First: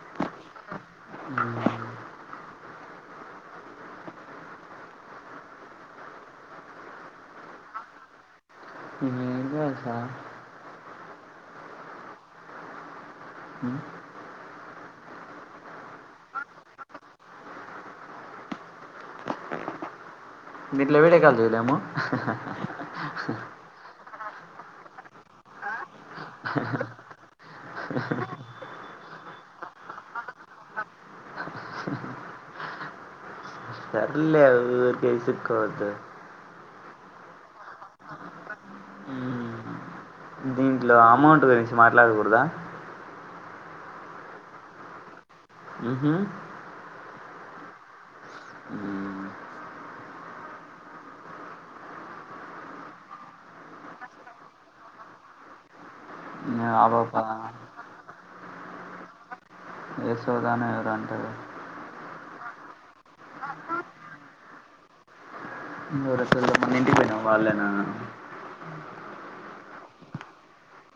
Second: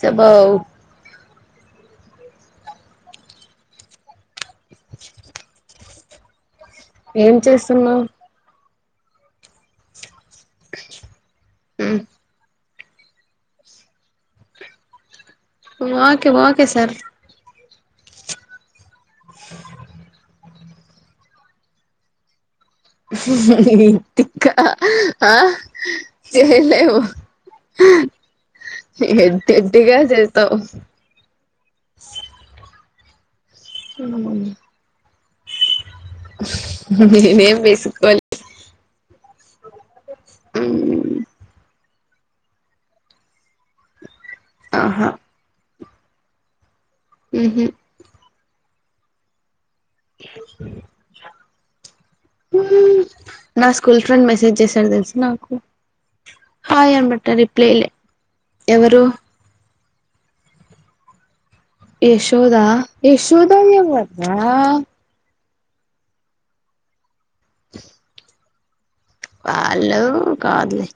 చెబ్బవ్ ఏం చేస్తున్నావ్ నీకు నేను తెలుసా మ్మ్ ఉమ్ వాకే వాకే సార్ దీంట్లో వీడియోకాల్ చేయలేమా తిక్క ఆ చెయ్యలేము ఎడ్డెడ్డిగా చేస్తావు సర్లే ఊకె ఇసుగ్గోవద్దు నేనేం విసుక్కోలే దీంట్లో అమౌంట్ గురించి మాట్లాడకూడదా అహా ఉమ్ హు ఉమ్ హ్ హ్మ్ నా స్కూల్ ఫ్రెండ్ మెసేజ్ చేశాడు తెలుస నాకు ఆ హాయ్ అని పాప బెట్టాడు రిప్లే ఇయలే ఏశోదనే ఎవరో అంటరు యశోదా యశోదా ఎవ్వర్రా ఎవరసల్ మొన్న ఇంటికి పోయినం వాళ్ళేనా వాళ్ళు కాదులే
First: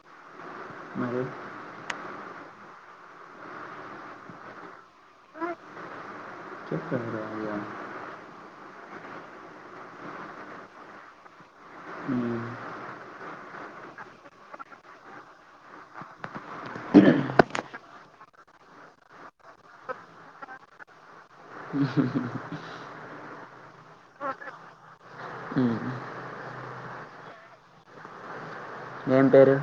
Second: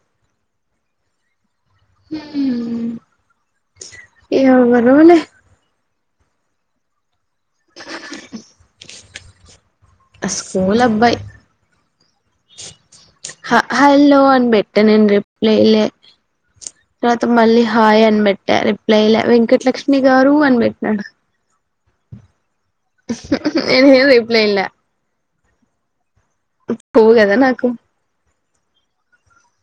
మరి హ్మ్ ఎవ్వరోలే చెప్పెవరో అ స్కూల్ అబ్బాయి హ హల్లో అన్ బెట్టాడు నేన్ రిప్లైయియలే తర్వాత మళ్ళీ హాయ్ అనిబెట్టా రిప్లై ఇయ్యలే వెంకటలక్ష్మి గారు అనిబెట్టినాడు నెంగుడ రైప్లే ఇయ్ల కొవ్వు గదా నాకు ఎవరంటాడు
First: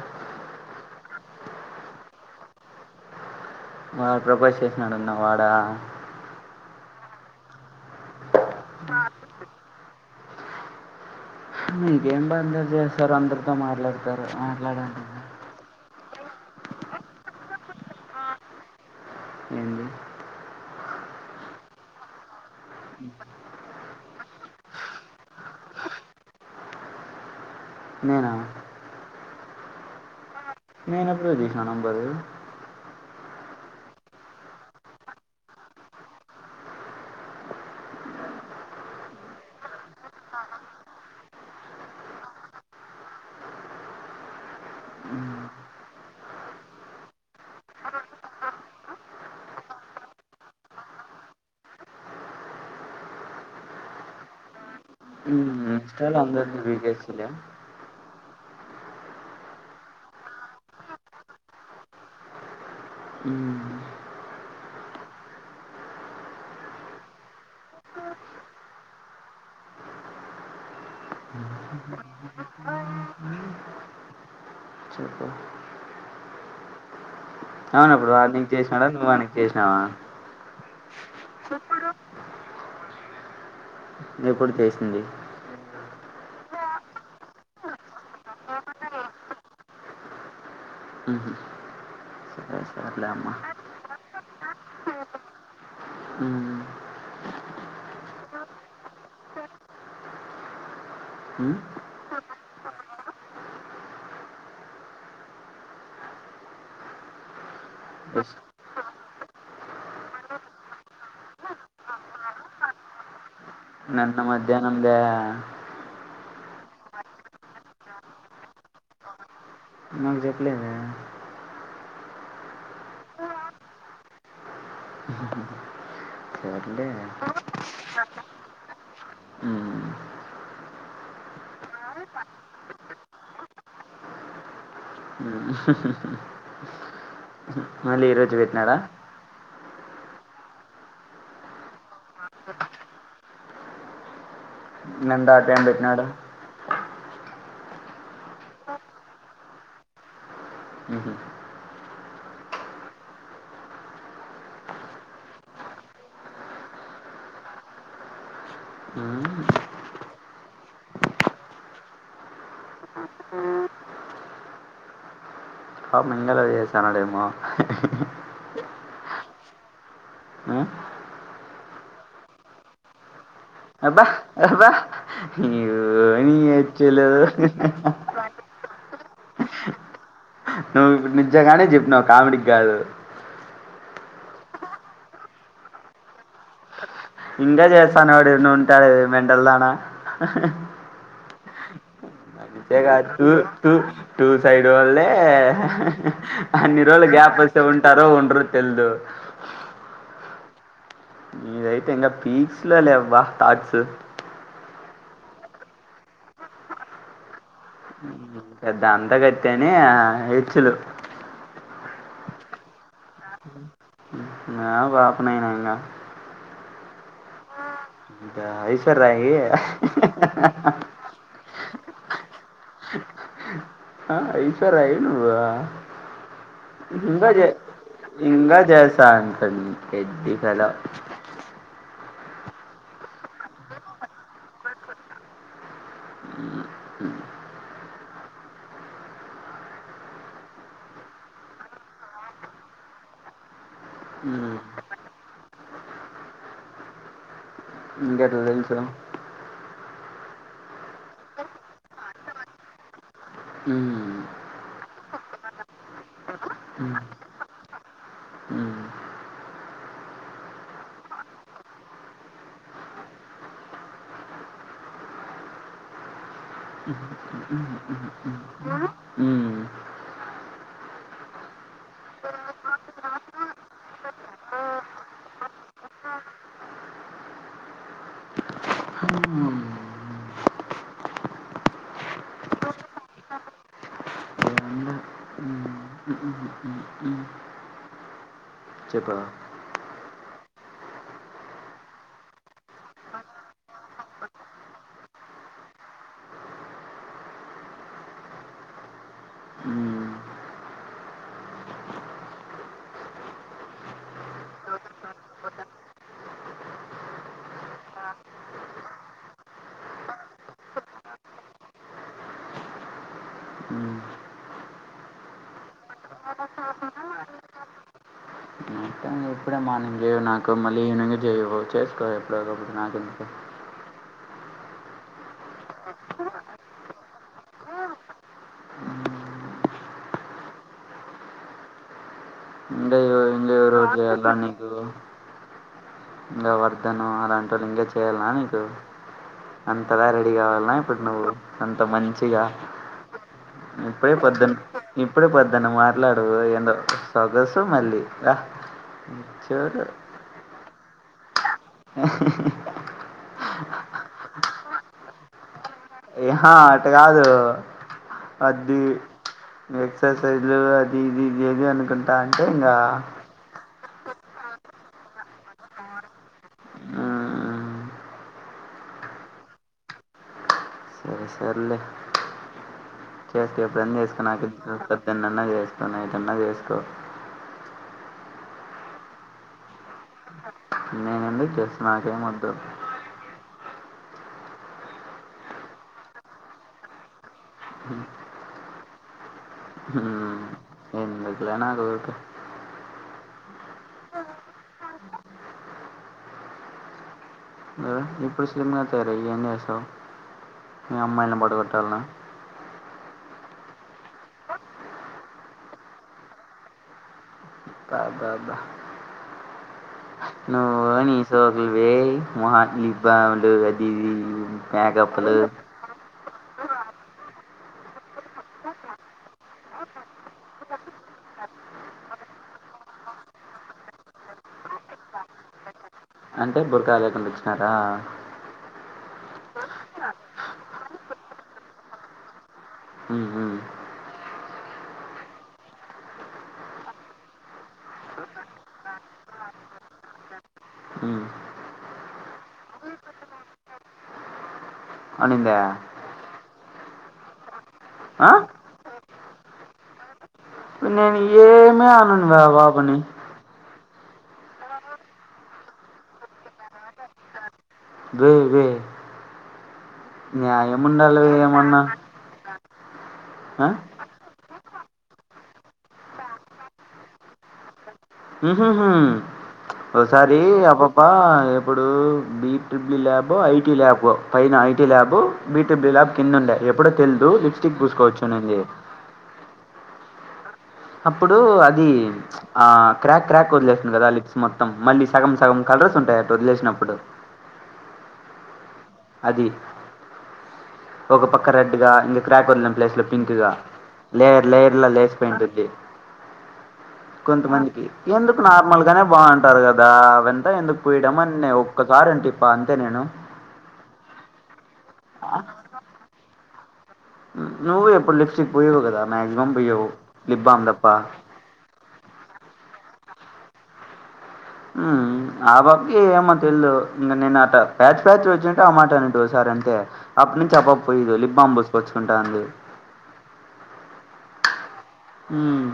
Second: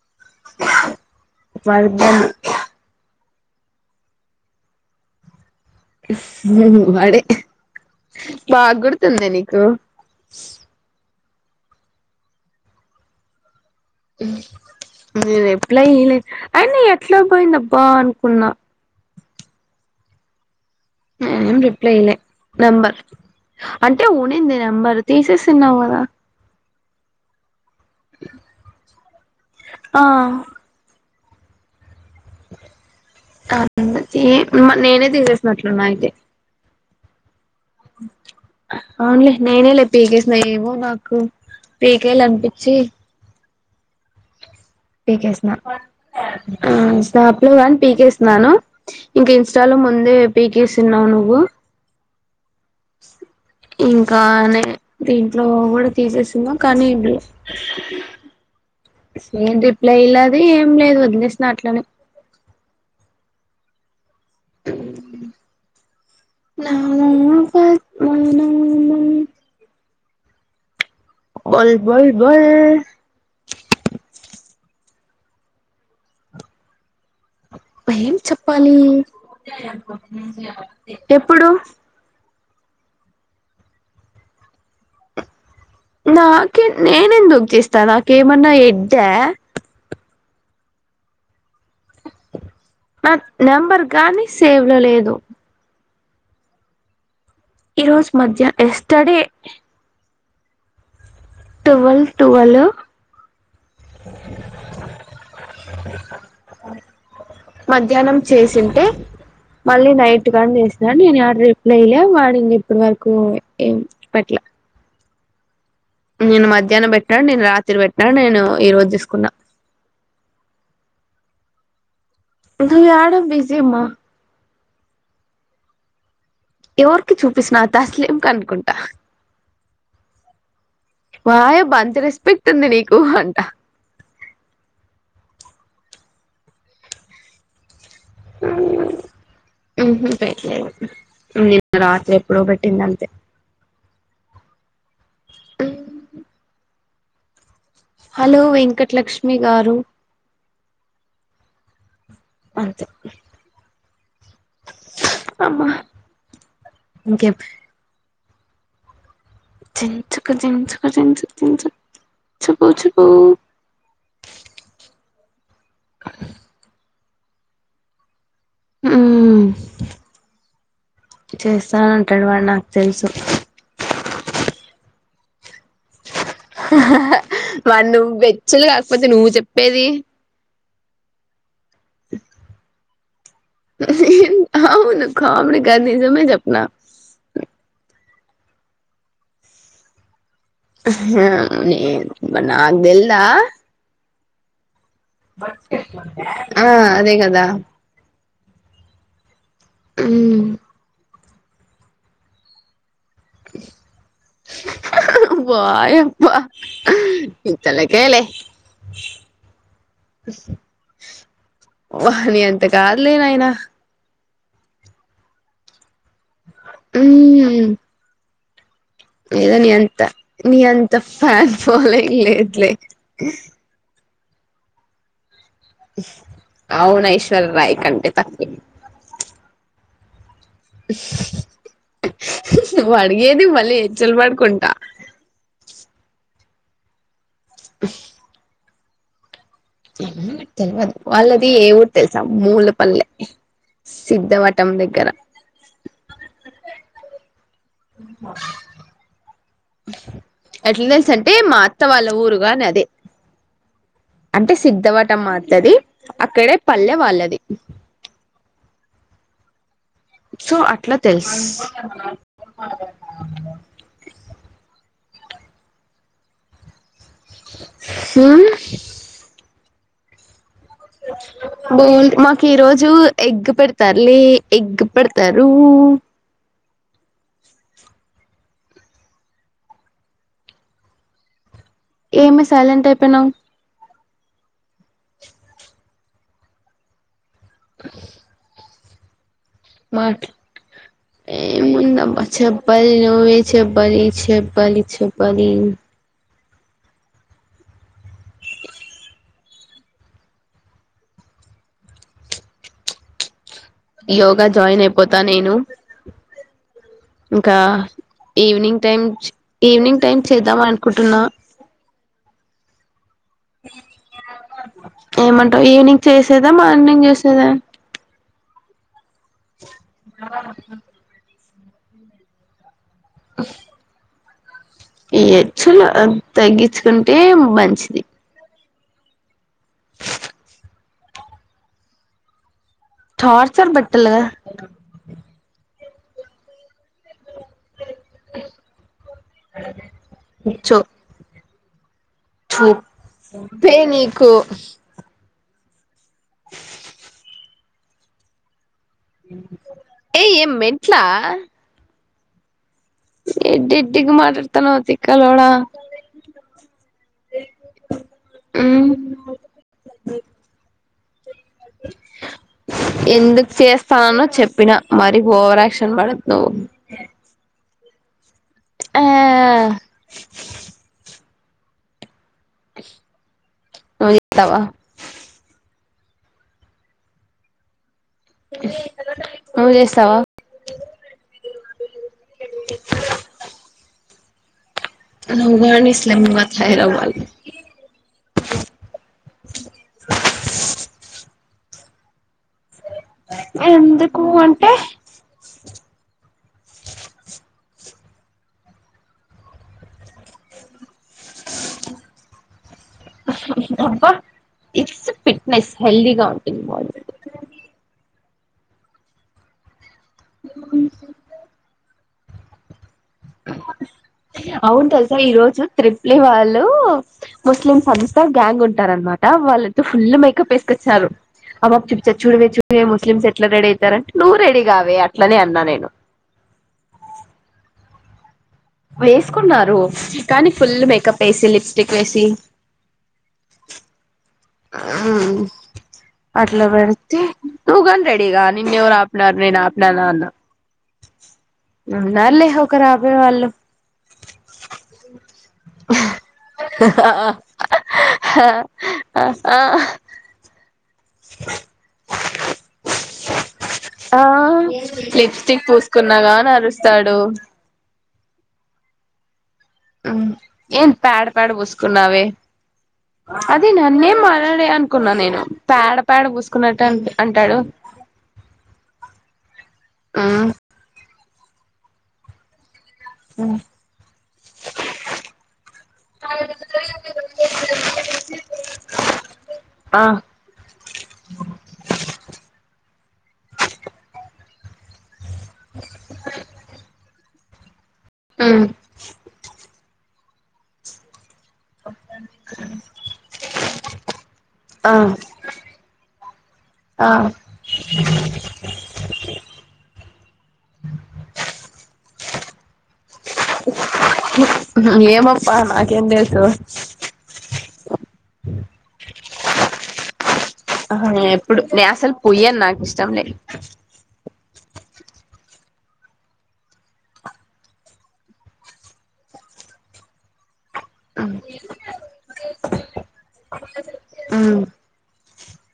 వర్ధన్ వాడు ప్రపోజ్ చేసినాడన్నవ్ వాడా ఉమ్ వాడే బాగ్గుర్తుందీ నీకు హ్మ్ మీకేం బా అందరు చేస్తారు అందరు హ్మ్ నే రిప్లై ఈయలే అయినా ఎట్లా పోయిందబ్బా అనుకున్నా ఏంది నేనేం రిప్లై ఇయ్యలే, నెంబర్ అంటే ఉండింది నెంబరు తీసేసాన్నావు గదా నేనా ఆ నేనెప్పుడు దీసిన నంబరు అవును తీ నేనే తీసేసినట్లున్నా అయితే అవున్లే నేనేలే పీకేస్న ఏవో మాకు పీకేయల్ అన్పిచ్చి పీకేస్న ఆ స్నాప్ లో గాని పీకేస్నాను ఇంక ఇన్స్టాలో ముందే పీకేసున్నవ్ నువ్వు ఇంకా నే ది ట్లో గూడ ఇన్స్టాలో తీసేసున్నాం అందరిది కానీ బీకేసీలే సేమ్ రిప్లై ఇల్లాది ఏం లేదు వదిలేసిన అట్లనే ఊ [unintelligible] బొల్ బొల్ బొల్ చెప్పు అవును అప్పుడు ఏం వాడు నీకు చెప్పాలీ చేసినాడా నువ్వు వానికి చేసినావా ఎప్పుడు ఎప్పుడు చేసింది నాకే నేనెందుకు చేస్తా నాకేమన్నా ఎడ్డా ఉహు నాక్ నెంబర్ కానీ సేవ్ లో లేదు ఊ ఈరోజ్ మధ్యహ్ ఎస్టడే టువల్ టువలు ఆ మధ్యాహ్నం ఎస్. చేసింటే మళ్ళీ నైట్ కాని చేసిన నేను ఆడ రిప్లై ఇయలే వాడు ఇంగ ఇప్పుడ్ వరకు ఏం నన్న మధ్యహ్నం దా నిన్న మధ్యాహ్నం బెట్టా నిన రాత్రి వెట్నా నేను ఈ రోజు దీస్కున్నా నాకు జెప్లేదే నువ్ యాడ బిజీ మా సర్లే ఎవరికి చూపిసినా తస్లీం కనుకుంటా మ్మ్. వాయబ్బ అంత రెస్పెక్ట్ ఉంది నీకూ అంట అహహహ మళ్ళీ ఈరోజు వెట్నాడా పెట్లే నిన్న రాత్రి ఎప్పుడో పెట్టింది అంతే నిన్న ఆ టైం పెట్టినాడా హలో వెంకట్ లక్ష్మి గారు ఉహు అంతే అమ్మ ఇంకెప్ మ్మ్. చించుక్ చించుక్ చించుక్ చించు చెపు చెపూ ఆ మెంగల ఏసానడేమో ఊ అ చేస్తానంటాడు వాడు నాకు తెలుసు అబ్బా అబ్బా నీవు అహహ మ నువ్ వెచ్చలు కాకపోతే నువ్వు చెప్పేది నువ్ ఇప్పుడు నిజ్జంగానే చెప్పినావ్ కామెడీ గ్గాదు అవును కామిడి గాదు నిజమే జెప్నా ఇంగా జేస్తాన్నోడు ఈడ్నే ఉంటాడు మెంటల్ దానా ఆ నేను అంతే నాకు గాద్ తెల్దా టు టూ సైడ్ జూల్లే ఆ అన్ని రోజులు అదే కదా వస్తే ఉంటారో ఉండరు తెలిదు ఇదయితే ఇంకా పీక్స్ లో లేవ్వ థాట్స్ వాయబ నీ తలకేలే పెద్ద అంద గతని హెచ్చలు హ నీ అంత కాద్ లె నాయనా ఆ బాపనయినా ఇంగ ఊ ఇంకా ఐస్ లేదో నీ అంత నీ అంత ఫ్యాన్ ఫాలోంగ్ లేదులే ఆ ఐస్వరయి నువు అవును ఇందాకే ఐశ్వర్య రాయ్ కంటే తక్కువే ఇందాక జేసానూ పెన్ పెదిసలా నువ్వు అడిగేది మళ్ళీ హచ్చలు పడుకుంటా తెలియదు వాళ్ళది ఏ ఊరు తెలుసా మూల పల్లె సిద్ధవటం దగ్గర డెల్సు ఎట్లా తెలుస అంటే మా అత్త వాళ్ళ ఊరుగాని అదే అంటే సిగ్ధవటం మాతది అక్కడే పల్లె వాళ్ళది ఉ సో అట్లా తెలుసు ఆ బోల్ మాకు ఈ రోజు ఎగ్ పెడతారులే ఎగ్ పెడతారు ఉ ఏమి సైలెంట్ అయిపోయినావు చెప్పరా మాట్ ఏ ముందబ్బ చెప్పాలి నువ్వే చెప్పాలి చెప్పాలి చెప్పాలి యోగా జాయిన్ అయిపోతా నేను ఇంకా ఈవినింగ్ టైమ్ ఈవినింగ్ టైమ్ చేద్దాం అనుకుంటున్నా ఊ ఏమంటావు ఈవినింగ్ చేసేదా మార్నింగ్ చేసేదా ఇప్పుడే మార్నింగ్ చేయ నాకు మళ్ళీ ఈవినింగ్ చేయ చేసుకోవు ఎప్పుడో ఒకపుడు నాకు ఎందుకు ఈ హెచులు తగ్గించుకుంటే మంచిది చార్ ఇదేయాలా నీకు ఇలా వతనవ్ నోరని ఇంకా చేయాల నీకు అంతలా రెడీ కావాల చో ఇప్పుడు నువ్వు అంత మంచి ఇగ చూప్పే ఇప్పుడే నీకు పోదున్ ఇప్పుడే పోదు దాన్ని మాట్లాడు ఏందో సొగసు మళ్ళీ చూడు ఏ ఏం మెంట్లా ఎడ్ది ఎడ్దిగ మాట్లాడతానవ తిక్కలోడా ఏహా అట కాదు అది ఉమ్ ఎక్సర్సైజ్ ఏది అనుకుంటా అంటే ఇంకా స్తాను చెప్పినా మరి ఓవరాక్షన్ పడకు నువ్వు మ్మ్. ఆ సరే సర్లే చేస్త ఎప్పుడున్న నువ్వు చేసుకో చేస్తావా నాకెందుకు సద్దె నన్న చేస్ నైటన్న చేసుకో నువ్ చేస్తావా నేనండి చేస నాకే మద్దు అ ఊగాని స్లేమ్మ తాయిరవాలు హ ఎట్ల నాదొకే ఎందుకు అంటే ఇప్పుడు స్లిమ్గా తయారయి ఏం చేస్తావ్ మీ అమ్మాయిని పడగోట్టాలనా అబ్బా ఇట్స్ ఫిట్నెస్ హెల్దిగా ఉంటుంది బాడీ బ బా బ నువ్వు ని సోకులు వేస్ట్ మోహనీకి బములు అది మేకప్లు ఇవాళ్ళు ముస్లిమ్ సంస్థ గ్యాంగ్ ఉంటార అనమాట వాళ్ళంత ఫుల్లు మేకప్ వేసుకొచ్చారు అమ్మ ఆప్ చూపించ చూడవే చూడవే ముస్లిమ్స్ ఎట్లా రెడీ అయితారంటే నువ్వు రెడీగావే అట్లనే అన్నా నేను అంటే బురకా లేకుండా వచ్చినారా వేసుకున్నారు కానీ ఫుల్ మేకప్ వేసి లిప్స్టిక్ వేసి ఉ ఆ అట్ల వెడితే తూగనీ రెడిగా నిన్నెవరు ఆపినారు నేను ఆపినాన అన్న అ ఉన్నారు లేే ఒకరు ఆపే వాళ్ళు అనిందా ఆ? ఆ నేను ఏమి అననువే ఆ పాపని ఆ లిప్స్టిక్ పూసుకున్నాగానీ అరుస్తాడు వే వే న్యాయంము ఏం ఉండాలి పేడ పేడ ఏమన్నా పూసుకున్నావే అది ఆ? నన్నేం మా నడే అనుకున్నా నేను పేడ పేడ పూసుకున్నట్టు అంటాడు ఒకసారి అ పాప ఎప్పుడు బి త్రీబుల్ ఇ ల్యాబో ఐటీ ల్యాబో పైన IT lab B to B lab కిందండే ఎప్పుడో తెలుదు లిప్స్టిక్ పూసుకోవచ్చునింది ఆ అప్పుడు అది ఆ క్రాక్ క్రాక్ వదిలేస్తుడు కదా లిప్స్ మొత్తం మళ్ళీ సగం సగం కలర్స్ ఉంటాయి అట్టు వదిలేసినప్పుడు ఉహ్ అది ఒక పక్క రెడ్ గా ఇంకా క్రాక్ వదిలేం ప్లేస్ లో పింక్ గా లేయర్ లేేయర్లలా లేస్ పెయింట్ ఆ కొంతమందికి ఎందుకు నార్మల్ గానే బాగుంటుంది ఉంటారు కదా అ వెంత ఎందుకు పయడ అని ఒక్కసార అంటే ఇప్ప అంతే నేను ఏమప్ప నాకేంసు నువ్వు ఎప్పుడు లిప్స్టిక్ పోవు కదా మాక్సిమం పోయ్యవు అ హా ఎప్పుడు నేను అసలు పొయని నాకు ఇష్టం నాకు ఆ బాబకి ఏమో తెలిదు ఇంక నేను ప్యాచ్ ప్యాచ్ వచ్చింటే ఆ మాట అనిట్ సారి అంటే అప్పటి నుంచి అబ పోయిదు [unintelligible] సుకొచ్చుకుంటా అంది ఆ ఉహ్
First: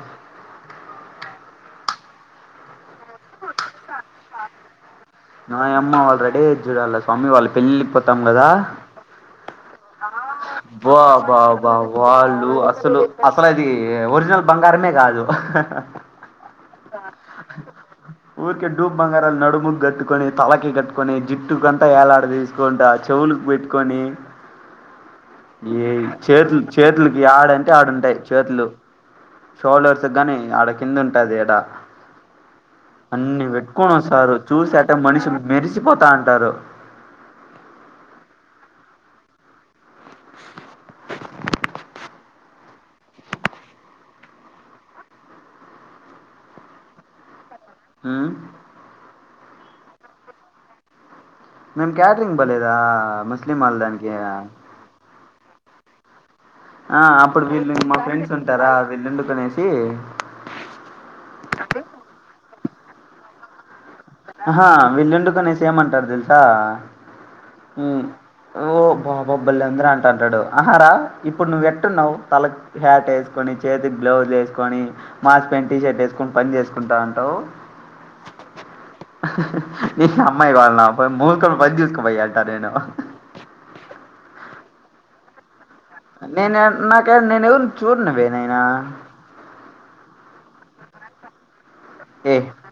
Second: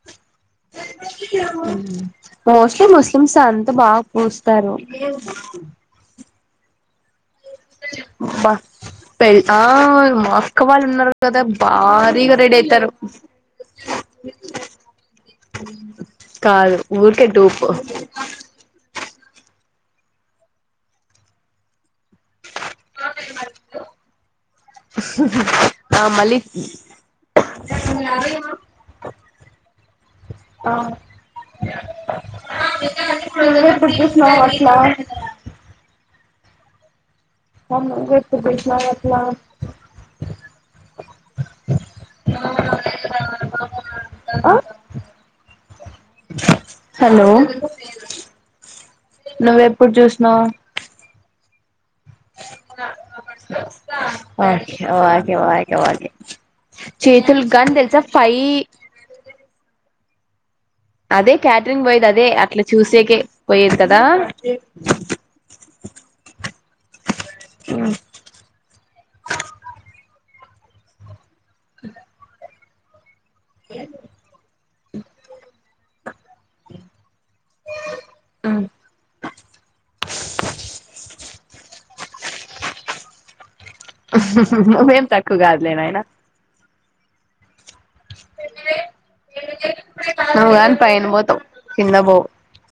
ఉ మోస్ట్లీ ముస్లిమ్స్ అంతా బాగా పూస్తారు నాయమ్మ వాళ్ళు రెడీ అయ్యేది చూడాల స్వామి వాళ్ళ పెళ్ళికి పోతాం కదా అబ్బా పె ఆ మా అక్క వాళ్ళు బా ఉన్నారు కదా బా బా భారీగా వాళ్ళు రెడీ అయితారు అసలు అసలు అయితే వర్జినల్ బంగారమే కాదు కాదు ఊరుకె డూపు ఊరికే డూప్ బంగారాలు నడుముకు కట్టుకొని తలకి కట్టుకొని జిట్టు అంతా అలా అ తీసుకుంటా చెవులకి పెట్టుకొని ఏ ఆ మళ్ళీ చేతులు చేతులకి ఆడంటే ఆడుంటాయి చేతులు షోల్డర్స్ గాని ఆడ ఆ కింద ఉంటది ఎడా నువ్వే అన్ని ఎప్పుడు పెట్టుకొని వస్తారు చూసినావు చూసి అట్లా అట్టే మనిషి మెరిసిపోతా అంటారు [unintelligible] అ హలో ఉమ్ నువ్వు ఎప్పుడు చూసినావు మేం క్యాటరింగ్ బలేదా ముస్లిం వాళ్లనికి ఓ ఓకే ఓకే ఓకే ఆ చేతులు అప్పుడు గాని వీళ్ళు మా తెలుసా ఫ్రెండ్స్ ఫైవ్ ఉంటారా వీళ్ళుండుకనేసి అదే క్యాటరింగ్ బయేది అదే అట్లా చూసేక పోయేది కదా హహ్ విల్లుండుకునే సేమ్ అంటారు తెలుసా ఉహ్ ఓ బా బాబ్ బలే అందరూ అంటంటాడు ఆహా ర ఇప్పుడు నువ్వు ఎట్టున్నావు తల హ్యాటే కొన్ని చేతికి గ్లౌజ్ వేసుకొని మాస్క్ పెంటీ షర్ట్ వేసుకొని పని చేసుకుంటా ఉంటావు ఆ నీ అమ్మాయికి వాళ్ళ పోయి మూకడు పని చేసుకో పొయ్యిఅంటారు నేను నువ్వు ఏం తక్కువ కాదు నేను నా క నేను ఎవర్నో చూడుకో నీకు పోయినా నాయనా నువ్వు గాని పైన పోతా కింద పోవు ఏ